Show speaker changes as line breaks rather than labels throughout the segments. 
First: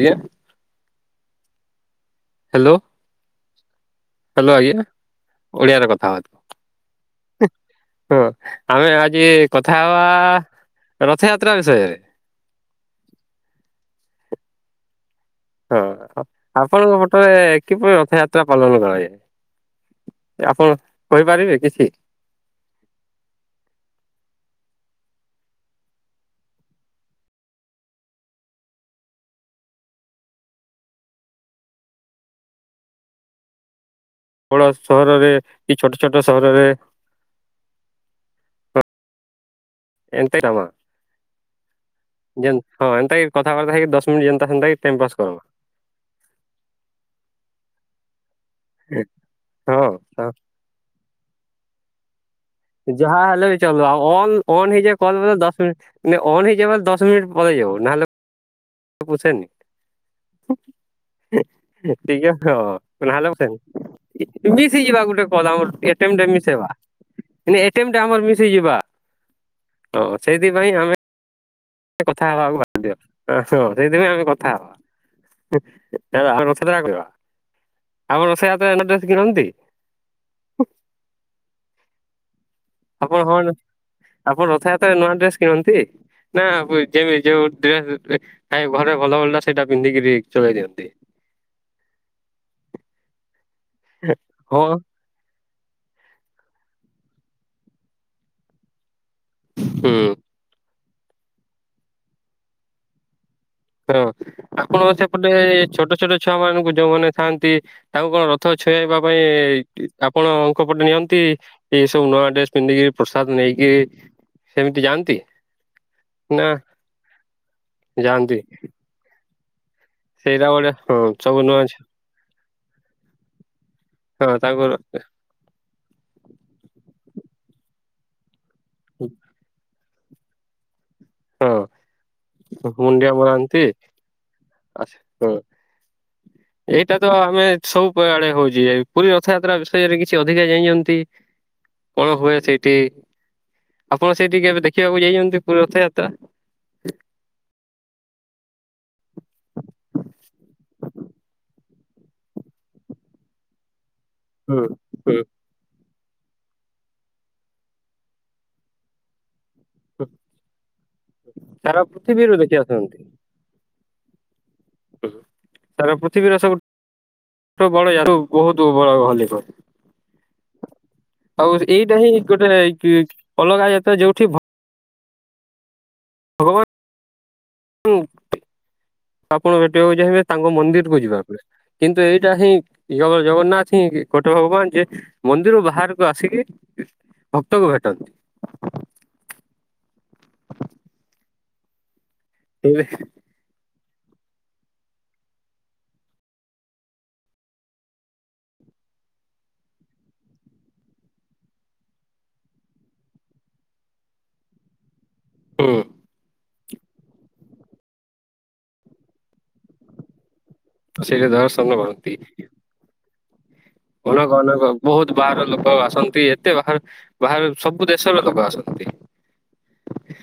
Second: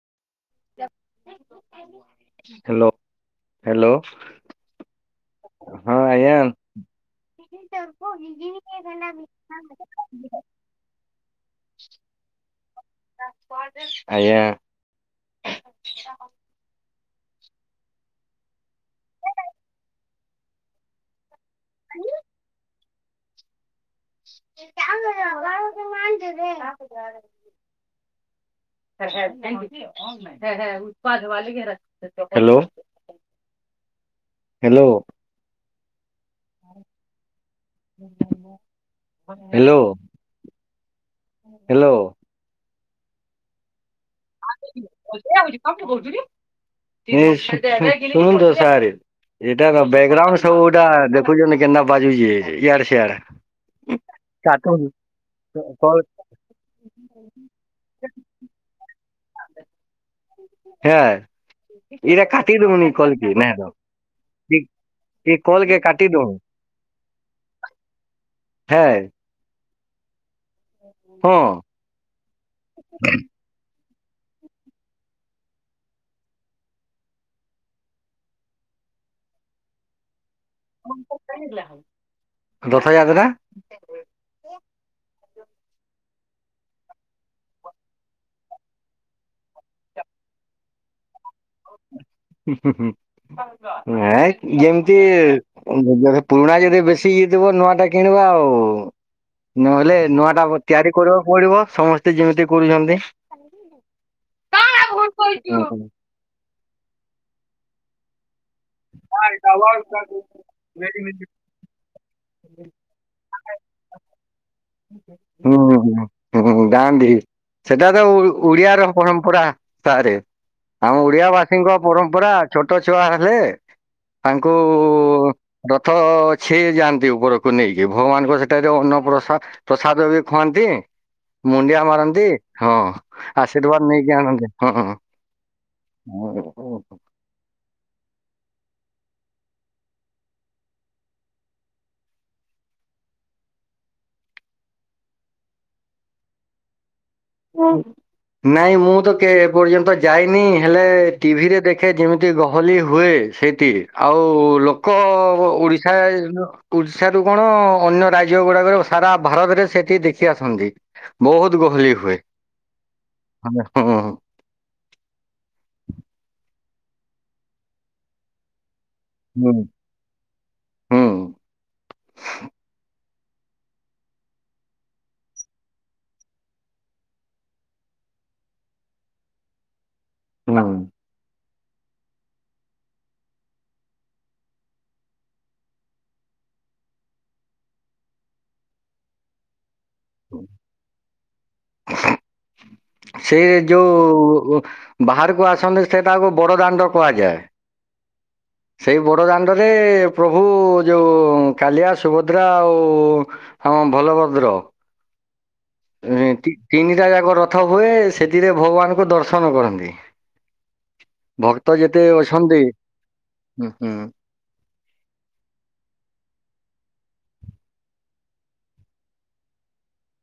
ଆଜ୍ଞା। Hello
hello hello.
Hello ଆଜ୍ଞା, ଓଡ଼ିଆରେ କଥା ହବା। ହଁ ଆମେ ଆଜି କଥା ହବା
[inaudible]
ରଥଯାତ୍ରା ବିଷୟରେ?
ଆଜ୍ଞା।
ହଁ ଆପଣଙ୍କ ପଟରେ କିପରି ରଥଯାତ୍ରା ପାଳନ କରାଯାଏ? ଆପଣ କହିପାରିବେ କିଛି?
[inaudible]
ହ [inaudible]
ହ୍ୟାଲୋ।
ବଡ଼
ହ୍ୟାଲୋ
ସହରରେ କି ଛୋଟ ଛୋଟ ସହରରେ
ହ୍ୟାଲୋ।
ଏମନ୍ତି କାମ,
ହ୍ୟାଲୋ
ଯେ ହଁ ଏନ୍ତା କଥାବାର୍ତ୍ତା ହେଇକି ଦଶ ମିନିଟ୍ ଯେମ
ଅଧିକା ହଉଚି, ଖାଉଚି କୋଉଚିକି ଏଶୁଣନ୍ତୁ ସାର୍? ଏଟା
ହଁ ହଁ
ବ୍ୟାକଗ୍ରାଉଣ୍ଡ ସବୁ ଗୋଟା [inaudible]
ଯାହା ହେଲେ ବି ଚାଲୁ ଆଉ ଅନ ଅନ୍
କାଟନ୍ତୁ
ହେଇଯାଏ କଲ୍ ଦଶ
କଲ୍
ମିନିଟ୍ ଅନ୍ ହେଇଯିବାର ଦଶ ମିନିଟ ପରେ ହେଇଯାଉ, ନହଲେ ସେ ପୁଛେନି।
ହେଁ ଏଇଟା
ଠିକ୍
କାଟି
ଅଛ
ଦଉନି କଲ୍ କି ନାଇଁ
[unintelligible]
ତ ଏ
ମିଶି ଯିବା ଗୋଟେ
ଏ କଲ୍ କେ
କଦମର
କାଟି
ଏ
ଦଉନି
ମିଶେଇବା ଏ କେମନ୍ତି ଆମର ମିଶିଯିବା
ହେଁ
ତ ସେଇଥିପାଇଁ ଆମେ
ହଁ।
କଥା ହବାକୁ ବାଧ୍ୟ, ହଁ। ହଁ ସେଇଥିପାଇଁ ଆମେ କଥା ହବା, ଆମେ ବାହାର କଥାବର୍ତ୍ତା କରିଆ? ଆପଣ ରଥାଯାତ୍ରା ରେ ନୂଆ ଡ୍ରେସ କିଣନ୍ତି?
ପମ୍ପ କିଣିଲା?
ଆପଣ ହଁ ଆପଣ ରଥଯାତ୍ରାରେ ନୂଆ ଡ୍ରେସ୍ କିଣନ୍ତି? ନା ହୁଏନି ଯେମିତି ଯୋଉ ଡ୍ରେସ ଥାଏ ଘରେ ଭଲ ଭଲଟା ସେଇଟା ପିନ୍ଧିକିରି ଚଳେଇ ଦିଏନ୍ତି।
ହୁଁ ହୁଁ ନାଇଁ
ହଁ
ଯେମିତି ପୁରୁଣା ଯଦି ବେଶୀ ଇଏ ହେଇଥିବ ନୂଆ ଟା କିଣିବା ଆଉ। ନହେଲେ
ହୁଁ
ନୂଆଟା ତିଆରି କରିବାକୁ ପଡିବ ସମସ୍ତେ ଯେମିତି କରୁଛନ୍ତି।
ହଁ ଆପଣଙ୍କ
ହୁଁ
ସେପଟେ ଛୋଟ ଛୋଟ ଛୁଆ ମାନଙ୍କୁ ଯୋଉମାନେ ଥାଆନ୍ତି ତାଙ୍କୁ କଣ ରଥ ଛୁଆଁଇବା ପାଇଁ ଆପଣଙ୍କ ପଟେ ନିଅନ୍ତି ଏସବୁ ନୂଆ ଡ୍ରେସ୍ ପିନ୍ଧିକି? ପ୍ରସାଦ ନେଇକି ସେମିତି ଯାଆନ୍ତି
ହୁଁ
ନା
ହୁଁ ହୁଁ ଯାଆନ୍ତି ସେଟା ତ
ଯାଆନ୍ତି?
ଓଡିଆର ପରମ୍ପରା ସାରେ
ସେଇଟା ଗୋଟେ
ଆମ
ହଁ
ଓଡିଆ
ସବୁ ନୂଆ
ବାସୀଙ୍କ
ଝି-
ପରମ୍ପରା ଛୋଟ ଛୁଆ ହେଲେ
ହଁ
ତାଙ୍କୁ
ତାଙ୍କର
ରଥ ଅଛି ଯାଆନ୍ତି ଉପରକୁ ନେଇକି ଭଗବାନଙ୍କ ସେ ଯୋଉ ଅନ୍ନ ପ୍ରସାଦ ପ୍ରସାଦ ବି ଖୁଆନ୍ତି।
ହଁ
ମୁଣ୍ଡିଆ ମାରନ୍ତି ହଁ,
ମୁଣ୍ଡିଆ ମରାନ୍ତି
ଆଶୀର୍ବାଦ ନେଇକି ଆଣନ୍ତି ହଁ।
ଆଚ୍ଛା ହଁ। ଏଇଟା ତ ଆମେ ସବୁ ଆଡେ ହଉଛି, ପୁରୀ ରଥଯାତ୍ରା ବିଷୟରେ କିଛି ଅଧିକା ଜାଣିଛନ୍ତି? କଣ ହୁଏ ସେଇଠି, ଆପଣ ସେଇଠିକି କେବେ ଦେଖିବାକୁ ଯାଇଛନ୍ତି ପୁରୀ ରଥଯାତ୍ରା?
ନାଇଁ ମୁଁ ତ କେ ଏପର୍ଯ୍ୟନ୍ତ ଯାଇନି ହେଲେ ଟିଭିରେ ଦେଖ ଦେଖେ ଯେମିତି ଗହଲି ହୁଏ ସେଇଠି, ଆଉ
ହୁଁ
ଲୋକ
ହୁଁ
ଓଡ଼ି ଶା ଓଡ଼ିଶାରୁ କଣ ଅନ୍ୟ ରାଜ୍ୟ ଗୁଡାକରେ ସାରା ଭାରତରେ ସେ କେହି
ହୁଁ।
ଦେଖି ଆସନ୍ତି ବହୁତୁ ଗହଳି ହୁଏ।
ହୁଁ।
ଆଜ୍ଞା ହଁ ହଁ।
ସାରା ପୃଥିବୀର ସବୁ [unintelligible] ବହୁତ ବଡ ଲେବ
ହୁଁ
ଆଉ ଏଇଟା ହିଁ ଗୋଟେ ଅଲଗା ଯାତ୍ରା ଯୋଉଠି ଭ ଭଗବାନ-ଆପଣ ଭେଟିବାକୁ ଚାହିଁବେ। ତାଙ୍କ
ହୁଁ
ମନ୍ଦିର କୁ ଯିବା ପଡେ କିନ୍ତୁ ଏଇଟା ହିଁ ଜଗ ଜଗନ୍ନାଥ ହିଁ ଗୋଟେ ଭଗବାନ ଯେ ମନ୍ଦିରରୁ ବାହାରକୁ ଆସିକି ଭକ୍ତକୁ ଭେଟନ୍ତି।
[inaudible]
[unintelligible]
ସେଇ ଯୋଉ ବାହାରକୁ ଆସନ୍ତି ସେଇଟାକୁ ବଡ ଦାଣ୍ଡ କୁହାଯାଏ। ସେଇ ବଡ଼ ଦାଣ୍ଡରେ ପ୍ରଭୁ ଯୋଉ କାଲିଆ ସୁଭଦ୍ରା ଆଉ ହଁ ଭଲଭଦ୍ର।
ହୁଁ।
ଉଁ ତିନିଟା ଯାକ ରଥ ହୁଏ ସେଥିରେ ଭଗବାନକୁ ଦର୍ଶନ କରନ୍ତି।
ସେଇଠି ଦର୍ଶନ
ଭକ୍ତ ଯେତେ
କରନ୍ତି
ଅଛନ୍ତି ହୁଁ ହୁଁ
କହନା କହ ବହୁତ ବାହାର ଲୋକ ଆସନ୍ତି ଏତେ ବାହାରୁ ବାହାରୁ ସବୁ ଦେଶର ଲୋକ ଆସନ୍ତି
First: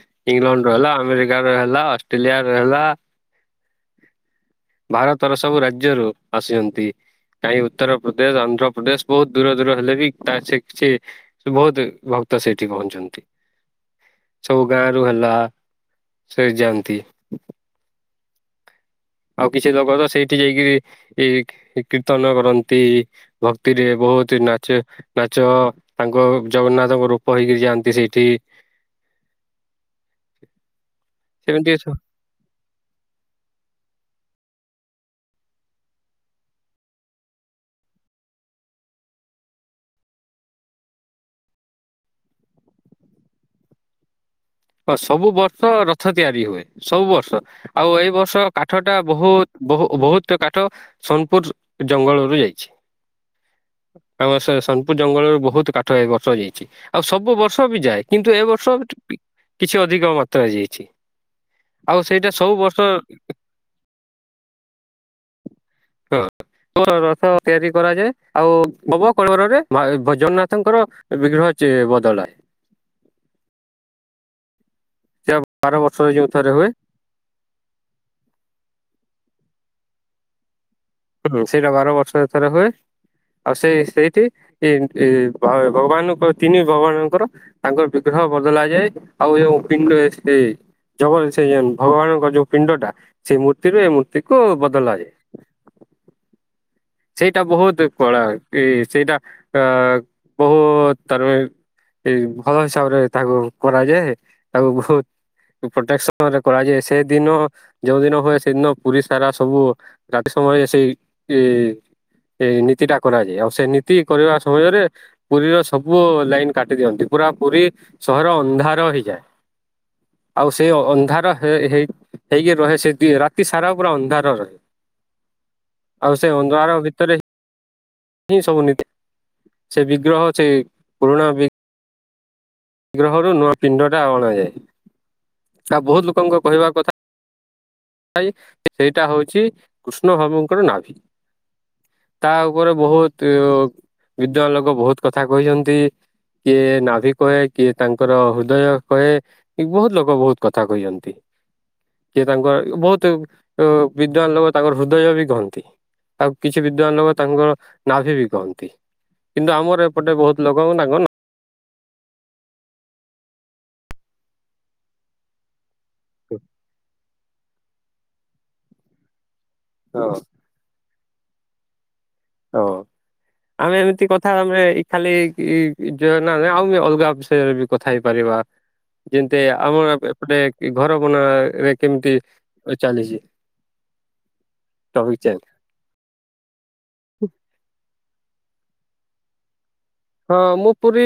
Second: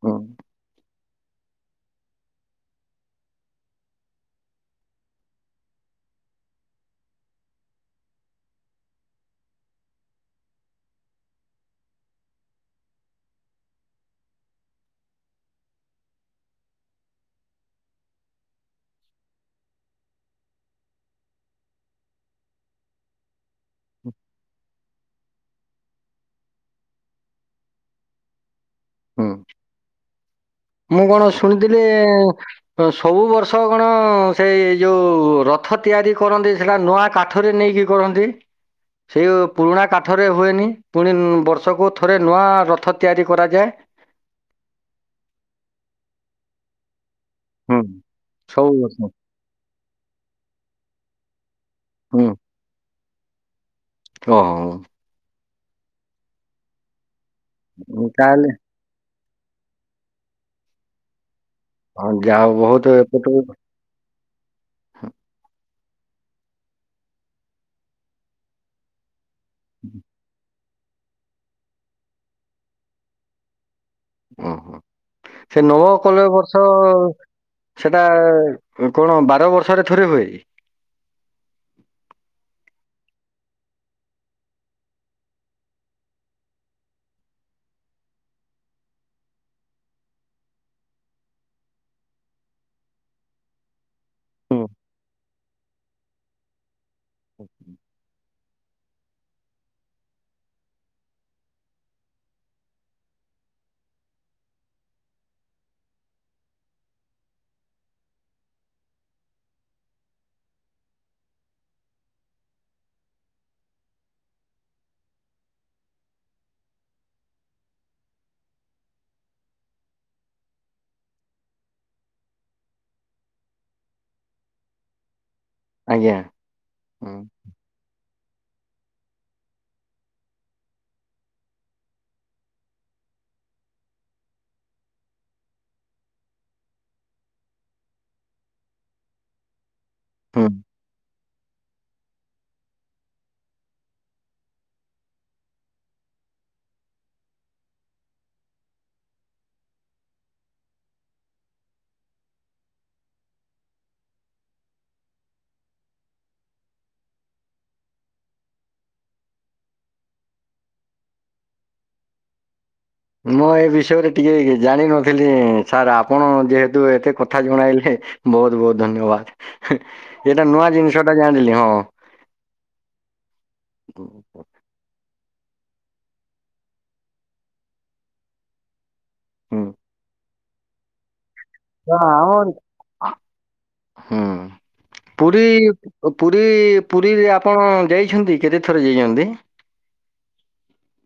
ହୁଁ
ଇଂଲଣ୍ଡ ର ହେଲା ଆମେରିକା ର ହେଲା, ଅଷ୍ଟ୍ରେଲିଆ ର ହେଲା ଭାରତର ସବୁ ରାଜ୍ୟରୁ ଆସିଛନ୍ତି କାହିଁ ଉତ୍ତର [unintelligible] ଆନ୍ଧ୍ରପ୍ରଦେଶ ବହୁତ ଦୂର ଦୂର ହେଲେ ବି ତା-ସେ କିଛି ସେ ବହୁତ ଭକ୍ତ ସେଇଠି ପହଞ୍ଚନ୍ତି। ସବୁ ଗାଁ ରୁ ହେଲା ସେ ଯାଆନ୍ତି। ଆଉ କିଛି ଲୋକ ତ ସେଇଠି ଯାଇକିରି ଏ କୀର୍ତ୍ତନ କରନ୍ତି। ଭକ୍ତି ରେ ବହୁତୁ ନାଚେ। ନାଚ ତାଙ୍କ ଜଗନ୍ନାଥଙ୍କ ରୂପ ହେଇକିରି ଯାଆନ୍ତି ସେଇଠି।
ହୁଁ ମୁଁ କଣ
ସେମିତି
ଶୁଣିଥିଲି
ସ-
ଉଁ ସବୁ ବର୍ଷ କଣ ସେଇ ଯୋଉ ରଥ ତିଆରି କରନ୍ତି ସେଟା ନୂଆ କା ଠରେ ନେଇକି କରନ୍ତି। ସେଇ ପୁରୁଣା କାଠରେ ହୁଏନି ପୁଣି ଉମ ବର୍ଷକୁ ଥରେ ନୂଆ ରଥ ତିଆରି କରାଯାଏ।
ହଁ ସବୁ ବର୍ଷ ରଥ ତିଆରି ହୁଏ। ସବୁ ବର୍ଷ
ହୁଁ
ଆଉ ଏଇ ବର୍ଷ
ସବୁ
କାଠ ଟା
ବର୍ଷ
ବହୁ ବହୁ ବହୁତ କାଠ ସୋନପୁର
ହୁଁ
ଜଙ୍ଗଲରୁ ଯାଇଛି। ଆମ ସେ
ଓହୋ
ସୋନପୁର ଜଙ୍ଗଲରୁ ବହୁତ କାଠ ଏ ବର୍ଷ ଯାଇଛି ଆଉ ସବୁ ବର୍ଷ କାଠ ବି ଯାଏ କିନ୍ତୁ ଏବ
ତାହେଲେ
ବର୍ଷ କିଛି ଅଧିକ ମାତ୍ରାରେ ଯାଇଛି ଆଉ
ହଁ
ସେଇଟା
ଯାହା ହଉ
ସବୁ
ବହୁତ
ବର୍ଷ
ଏପଟୁ
ହ ରଥ ତିଆରି କରାଯାଏ ଆଉ ନବ କଳବରରେ ମା-ଏ ଭଜନ ତାଙ୍କର ବିଗ୍ରହ ଚେ- ବଦଳାଏ।
ହୁଁ ହୁଁ ସେ
ବାର
ନବ
ବର୍ଷରେ
କଲେ
ଯୋଉ ଥରେ
ବର୍ଷ
ହୁଏ
ସେଟା କଣ ବାର ବର୍ଷରେ ଥରେ ହୁଏ କି?
ହୁଁ ସେଇଟା ବାର ବର୍ଷରେ ଥରେ ହୁଏ। ଆଉ ସେଇ ସେଇଠି ତି-ନି ଭଗବାନଙ୍କ ତିନି ଭଗବାନଙ୍କର ତାଙ୍କର ବିଗ୍ରହ ବଦଳା ଯାଏ ଆଉ ହୃତ୍ପିଣ୍ଡ ଏକ୍ସ ଜଗନ ସେ ଭଗବାନଙ୍କ ଯୋଉ ପିଣ୍ଡ ଟା ସେଇ ମୂର୍ତ୍ତିରୁ ଏଇ ମୂର୍ତ୍ତି କୁ
ହୁଁ
ବଦଳାଯାଏ। ସେଇଟା ବହୁତ କଳା ଏ-ସେଇଟା-ଅ ବହୁତ ତରମି ଏଇ ଘର ହିସାବରେ ତାହାକୁ କରାଯାଏ, ତାକୁ ବହୁ ପ୍ରୋଟେକ୍ସନ୍ ରେ କରାଯାଏ ସେଦିନ ଯୋଉ ଦିନ ହୁଏ ସେଦିନ ପୁରୀ ସାରା ସବୁ ରାତି ସମୟରେ ସେଇ ଏ ଏଇ ନୀତି ଟା କରାଯାଏ, ଆଉ ସେ ନୀତି କରିବା ସମୟରେ ପୁରୀର ସବୁ ଲାଇନ୍ କାଟି ଦିଅନ୍ତି, ପୁରା ପୁରୀ ସହର ଅନ୍ଧାର ହେଇଯାଏ। ଆଉ ସେ ଅ- ଅନ୍ଧାର ହେ-ହେଇ ହେଇକି ରହେ ସେ ଦି- ରାତି ସାରା ପୁରା ଅନ୍ଧାର ରହେ।
ଆଜ୍ଞା
ଆଉ ସେ ଅନ୍ଧାର
ହୁଁ।
ଭିତରେ ହିଁ ସବୁ ନିତୀ ସେ ବିଗ୍ରହ ସେ ପୁରୁଣା ବି ଗ୍ରହରୁ ନୂଆ ପିଣ୍ଡଟା ଅଣା ଯାଏ। ତା ବହୁତ ଲୋକଙ୍କ କହିବା କଥା [inaudible] ସେଇଟା ହଉଛି କୃଷ୍ଣ
ହୁଁ
ଭମୁଙ୍କର ନାଭି। ତା ଉପରେ ବହୁତ ଇଅ ନିଜର ଲୋକ ବହୁତ କଥା କହିଛନ୍ତି। କିଏ ନାଭି କହେ କିଏ ତାଙ୍କର ହୃଦୟ କହେ। ଏ ବହୁତ ଲୋକ ବହୁତ କଥା କହିଛନ୍ତି। କିଏ ତାଙ୍କ ବହୁତୁ ଅ, ବିଦ୍ୱାନ ଲୋକ ତାଙ୍କର ହୃଦୟ ବି କହନ୍ତି। ଆଉ କିଛି ବିଦ୍ୱାନ ଲୋକ ତାଙ୍କର ନାଭି ବି କହନ୍ତି। କିନ୍ତୁ ଆମର ଏପଟେ ବହୁତ ଲୋକ ତାଙ୍କ ନା
ମୁଁ ଏ ବିଷୟରେ ଟିକେ ଜାଣିିନଥିଲି। ସାର୍ ଆପଣ ଯେହେତୁ ଏତେ କଥା ଜଣାଇଲେ ବହୁତ ବହୁତ ଧନ୍ୟବାଦ।
ହଁ।
ଏଇଟା ନୂଆ ଜିନିଷଟା ଜାଣିିଲି ହଁ।
ହଁ ଆମେ ଏମିତି କଥା ଆମେ ଏଇ ଖାଲି ଇ-ଯ- ନହେଲେ ଆଉ ଏ ଅଲଗା ବିଷୟରେ ବି କଥା ହେଇପାରିବା। ଯେମିତି
ହଁ
ଆମ ଏପ ଏପଟେ ଇ-ଘର ବନା ରେ
ହୁଁ,
ଟପିକ ଚେଞ୍ଜ
ପୁରୀ ଓ ପୁରୀ ପୁରୀରେ ଆପଣ ଯାଇଛନ୍ତି କେତେଥର ଯାଇଛନ୍ତି?
ହଁ ମୁଁ ପୁରୀ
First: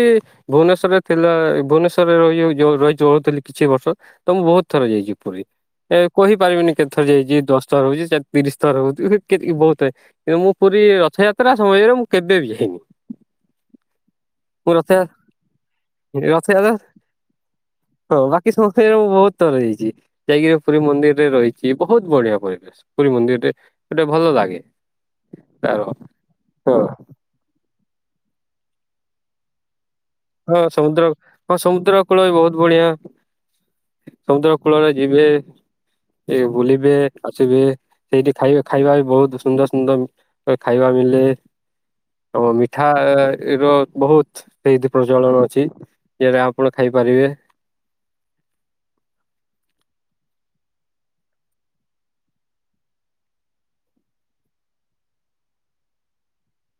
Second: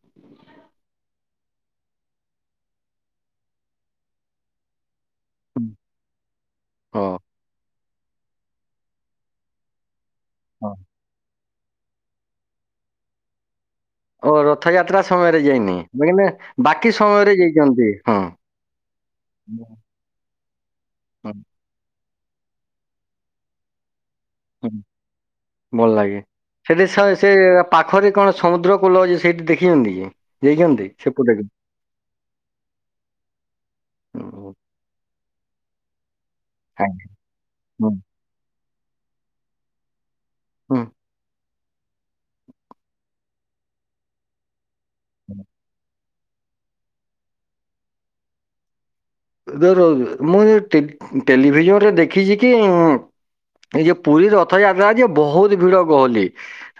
ଭୁବନେଶ୍ଵରରେ ଥିଲା, ଏଇ ଭୁବନେଶ୍ଵରରେ ରହି ଉ, ଯୋଉ ରହି ଯାଉଥିଲି କିଛି ବର୍ଷ ତ ମୁଁ ବହୁତ ଥର ଯାଇଛି ପୁରୀ।
ହୁଁ,
ଏ କହିପାରିବିନି କେତେଥର
ହଁ
ଯାଇଚି, ଦଶ ଥର ହଉଚି, ତିରିଶ ଥର ହଉଚୁ ହେ କେତ୍ ବହୁତ ଏ ମୁଁ
ହଁ।
ପୁରୀ ରଥଯାତ୍ରା ସମୟରେ ମୁଁ କେବେ ବି ଯାଇନି।
ଓ
ମୁଁ ରଥ
ରଥଯାତ୍ରା ସମୟରେ ଯାଇନି ନହିନେ
ରଥଯାତ୍ରା
ବାକି ସମୟରେ ଯାଇଚନ୍ତି।
ହଁ ବାକି [unintelligible] ମୁଁ ବହୁତ ତର ଯାଇଚି, ଯାଇକି ଏ ପୁରୀ ମନ୍ଦିରରେ
ହଁ
ରହି ସିଏ ବହୁତ ବଢିଆ ପରିବେଶ ପୁରୀ ମନ୍ଦିରଟେ ଗୋଟେ ଭଲ ଲାଗ
[inaudible] ଭଲ ଲାଗେ
ହଁ।
ସେଟି ସ ସେ ପାଖରେ କଣ ସମୁଦ୍ର କୂଲ ଅଛି ସେଇଠି ଦେଖିଛନ୍ତି କି?
ହଁ
ଯାଇଛନ୍ତି
ସମୁଦ୍ର,
ସେପଟକୁ?
ହଁ ସମୁଦ୍ର କୂଳ ବି ବହୁତ ବଢିଆ,
ହୁଁ
ସମୁଦ୍ର କୂଳରେ ଯିବେ ଏ ବୁଲିବେ
ଆଜ୍ଞା।
ଆସିବେ।
ହୁଁ।
ସେଇଠି ଖାଇବେ, ଖାଇବା ବି ବହୁତ ସୁନ୍ଦର ସୁନ୍ଦର ଏ
ହୁଁ।
ଖାଇବା ମିଲେ। ଓ ମିଠା ର ବହୁତ ସେଇଠି ପ୍ରଚଳଣ ଅଛି। ଯେଟା ଆପଣ ଖାଇପାରିବେ।
ରୁହ ରୁହ ରୁ- ମୁଁ ସେ ଟେଲ ଟେଲିଭିଜନ ରେ ଦେଖିଛି କି ଉଁ, ଏଇ ଯେ ପୁରୀ ରଥଯାତ୍ରା ଯେ ବହୁତ ଭିଡ ଗହଲି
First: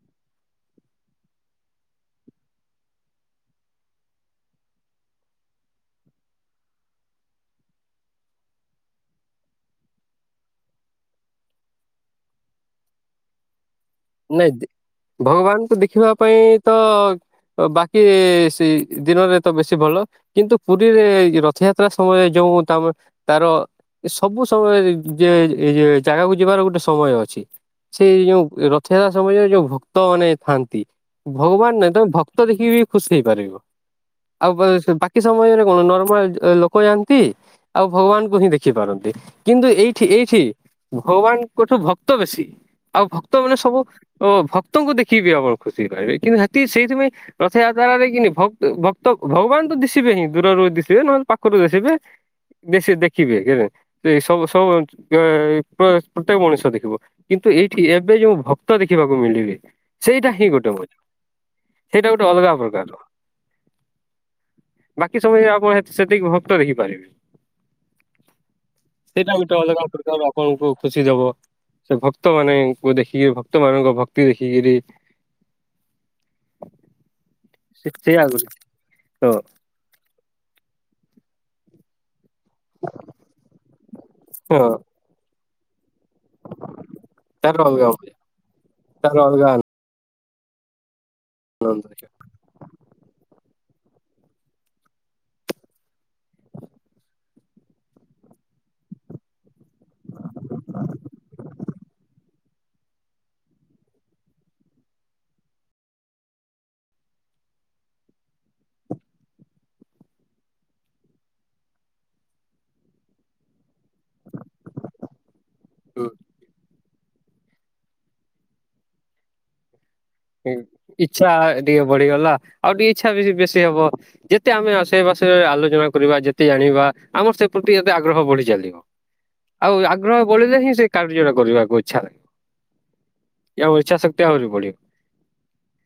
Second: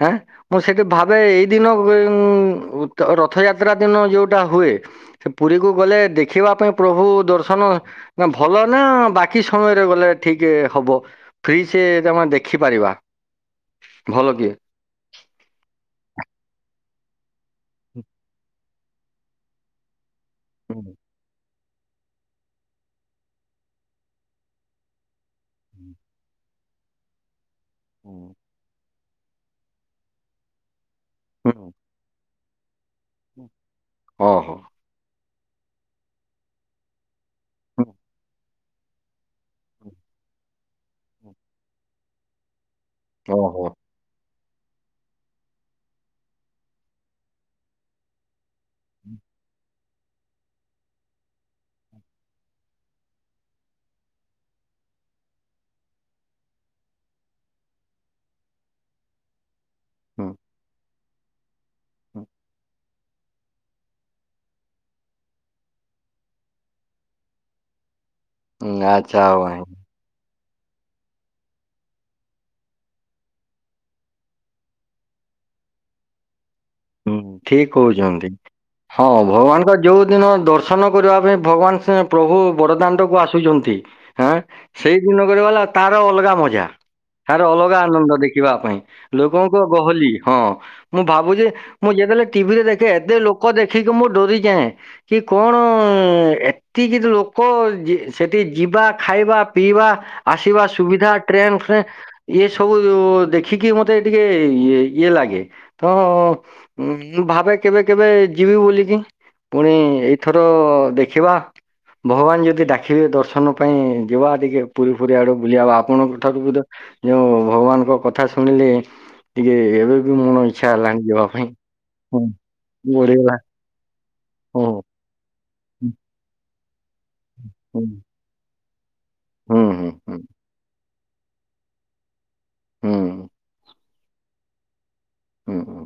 ହାଁ। ମୁଁ ସେଠି ଭାବେ ଏଇ ଦିନ ଗଏ ଉଁ, ଉଥ ରଥଯାତ୍ରା ଦିନ ଯୋଉଟା ହୁଏ ସେ ପୁରୀକୁ ଗଲେ ଦେଖିବା ପାଇଁ ପ୍ରଭୁ ଦର୍ଶନ ନା ଭଲ ନା ବାକି ସମୟରେ ଗଲେ ଠିକ୍ ହବ। ଫ୍ରି ସେ ଯମା ଦେଖିପାରିବା। ଭଲ କି?
ନାଇଁ ଭଗବାନଙ୍କୁ ଦେଖିବା ପାଇଁ ତ ବାକି ସେଇ ଦିନରେ ତ ବେଶୀ ଭଲ କିନ୍ତୁ
ହୁଁ।
ପୁରୀରେ ରଥଯାତ୍ରା ସମୟରେ ଯୋଉ ତମ ତାର ଏ ସବୁ ସମୟ ଯେ ଏ ଯେ ଜାଗାକୁ ଯିବାର ଗୋଟେ ସମୟ ଅଛି। ସେଇ ଯୋଉ ରଥଯାତ୍ରା ସମୟରେ ଯୋଉ ଭକ୍ତ ମାନେ ଥାଆନ୍ତି ଭଗବାନ ନାହିଁ ତମ ଭକ୍ତ ଭକ୍ତ ଦେଖିକି ଖୁସି ହେଇପାରିବ। ଆଉ ବାକି ସମୟରେ କଣ ନର୍ମାଲ ଲୋ କୋୟାନ୍ତି ଆଉ ଭଗବାନ କୁ ହିଁ ଦେ ଦେଖି ପାରନ୍ତି କିନ୍ତୁ ଏଇଠି ଏଇଠି ଭଗବାନଙ୍କଠୁ ଭକ୍ତ ବେଶୀ। ଆଉ ଭକ୍ତ ମାନେ ସବୁ ଅ ଭକ୍ତଙ୍କୁ ଦେଖି ବିି ଅବଳ ଖୁସି ରହିବେ କିନ୍ତୁ ସେତିକି ସେଇଥିପାଇଁ ରଥଯାତ୍ରାରେ ଦେଖିନି ଭ ଭକ୍ତ ଭଗବାନ ତ ଦିଶିବେ ହିଁ ଦୂରରୁ ଦିଶିବେ ନହେଲେ ପାଖରୁ ଦିଶିବେ। ବେଶୀ ଦେଖିବେ କେବେ? ସେ ସବୁ ସବୁ ପ୍ରତ୍ୟେକ ମଣିଷ ଦେଖିବ କିନ୍ତୁ ଏଇଠି ଏବେ ଯୋଉ ଭକ୍ କ୍ତ ଦେଖିବାକୁ ମିଳିବେ
ହୁଁ,
ସେଇଟା ହିଁ ଗୋଟେ। [unintelligible] ସେଇଟା ଗୋଟେ
ହୁଁ,
ଅଲଗା ପ୍ରକାରର। ବାକି ସବୁ ଆପଣ ସେତିକି ଭକ୍ତ ଦେଖିପାରିବେ।
ଆଚ୍ଛା
ସେଇଟା ଗୋଟେ
ଭାଇ
ଅଲଗା ପ୍ରକାର। ଆପଣଙ୍କୁ ଖୁସି ଦବ। ସେ ଭକ୍ତ ମାନଙ୍କୁ ଦେଖିକି ଭକ୍ ଭକ୍ତ ମାନଙ୍କ ଭକ୍ତି ଦେଖିକିରି
ହୁଁ ଠିକ୍
ସେଇଆ
କହୁଛନ୍ତି।
ଆଗରୁ
ହଁ
ତ
ଭଗବାନଙ୍କ ଯେଉଁ ଦିନ ଦର୍ଶନ କରିବା ପାଇଁ ଭଗବାନ ସେ ପ୍ରଭୁ ବଡ ଦାଣ୍ଡକୁ ଆସୁଚନ୍ତି ହଁ ସେଇ ଦିନଗର ବାଲା। ତାର ଅଲଗା ମଜା ତାର ଅଲଗା ଆନନ୍ଦ ଦେଖିବା ପାଇଁ
ତାର ଅଲଗା
ଲୋକଙ୍କ ଗହଲି ହଁ ମୁଁ ଭାବୁଚି
ଆନନ୍ଦ
ମୁଁ
ଦେଖିବ।
ଯେବେଲେ ଟିଭିରେ ଦେଖେ ଏତେ ଲୋକ ଦେଖିକି ମୁଁ ଡୋରିଯାଏଁ। କି କଣ ଏତିକି ଲୋକ ସେଠି ଯିବା ଖାଇବା ପିଇବା ଆସିବା ସୁବିଧା ଟ୍ରେନ ଫ୍ରେ ଇଏ ସବୁ ଦେଖିକି ମତେ ଟିକେ ଇଏ ଇଏ ଲାଗେ। ତ ଉଁ ମୁଁ ଭାବେ କେବେ କେବେ ଯିବି ବୋଲିକି ପୁଣି ଏଇଥର ଦେଖିବା। ଭଗବାନ ଯଦି ଡାକିବେ ଦର୍ଶନ ପାଇଁ ଯିବା ଟିକେ ପୁରୀ ଫୁରୀ ଆଡୁ ବୁଲିବା
ହୁଁ
ଆପଣଙ୍କ ଠାରୁ ବି ତ ଯୋଉଁ ଭଗବାନଙ୍କ କଥା ଶୁଣିଲେ ଟିକେ ଏବେ ବି ମନ ଇଚ୍ଛା ହେଲାଣି ଯିବା
ଇଚ୍ଛା
ପାଇଁ।
ଟିକେ
ହୁଁ
ବଢିଗଲା ଆଉ ଟିକେ ଇଚ୍ଛା ବି
ବଢିଗଲା
ବେଶୀ ହବ [unintelligible] ଯେତେ
ହୁଁ
ଆମେ ରେ ଆଲୋଚନା କରିବା ଯେତେ ଜାଣିବା ଆମର ସେ ପ୍ରତି
ହୁଁ
ଏତେ ଆଗ୍ରହ ବଢି ଚାଲେ।
ହୁଁ
ଆଉ
ହୁଁ ହୁଁ
ଆଗ୍ରହ ବଢିଲେ ହିଁ ସେ କାର୍ଯ୍ୟଟା କରିବାକୁ ଇଚ୍ଛା ହୁଏ। ଆଉ ଇଚ୍ଛା ଶ ଆହୁରି ବଢିବ।
ହୁଁ ହୁଁ।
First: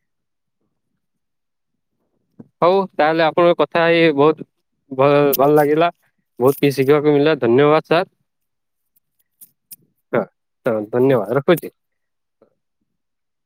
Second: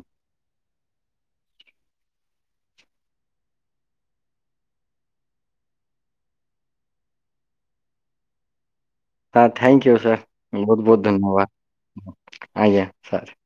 ହୋଉ ତାହେଲେ ଆପଣଙ୍କ କଥା ହେଇ ହେଇ ବହୁତ ଭଲ ଭଲ ଲାଗିଲା ବହୁତ କିଛି ଶିଖିବାକୁ ମିଳିଲା ଧନ୍ୟବାଦ ସାର୍।
ହଁ ଥ୍ୟାଙ୍କୟୁ ସାର୍ ବହୁତ ବହୁତ ଧନ୍ୟବାଦ ଆଜ୍ଞା ସାର୍।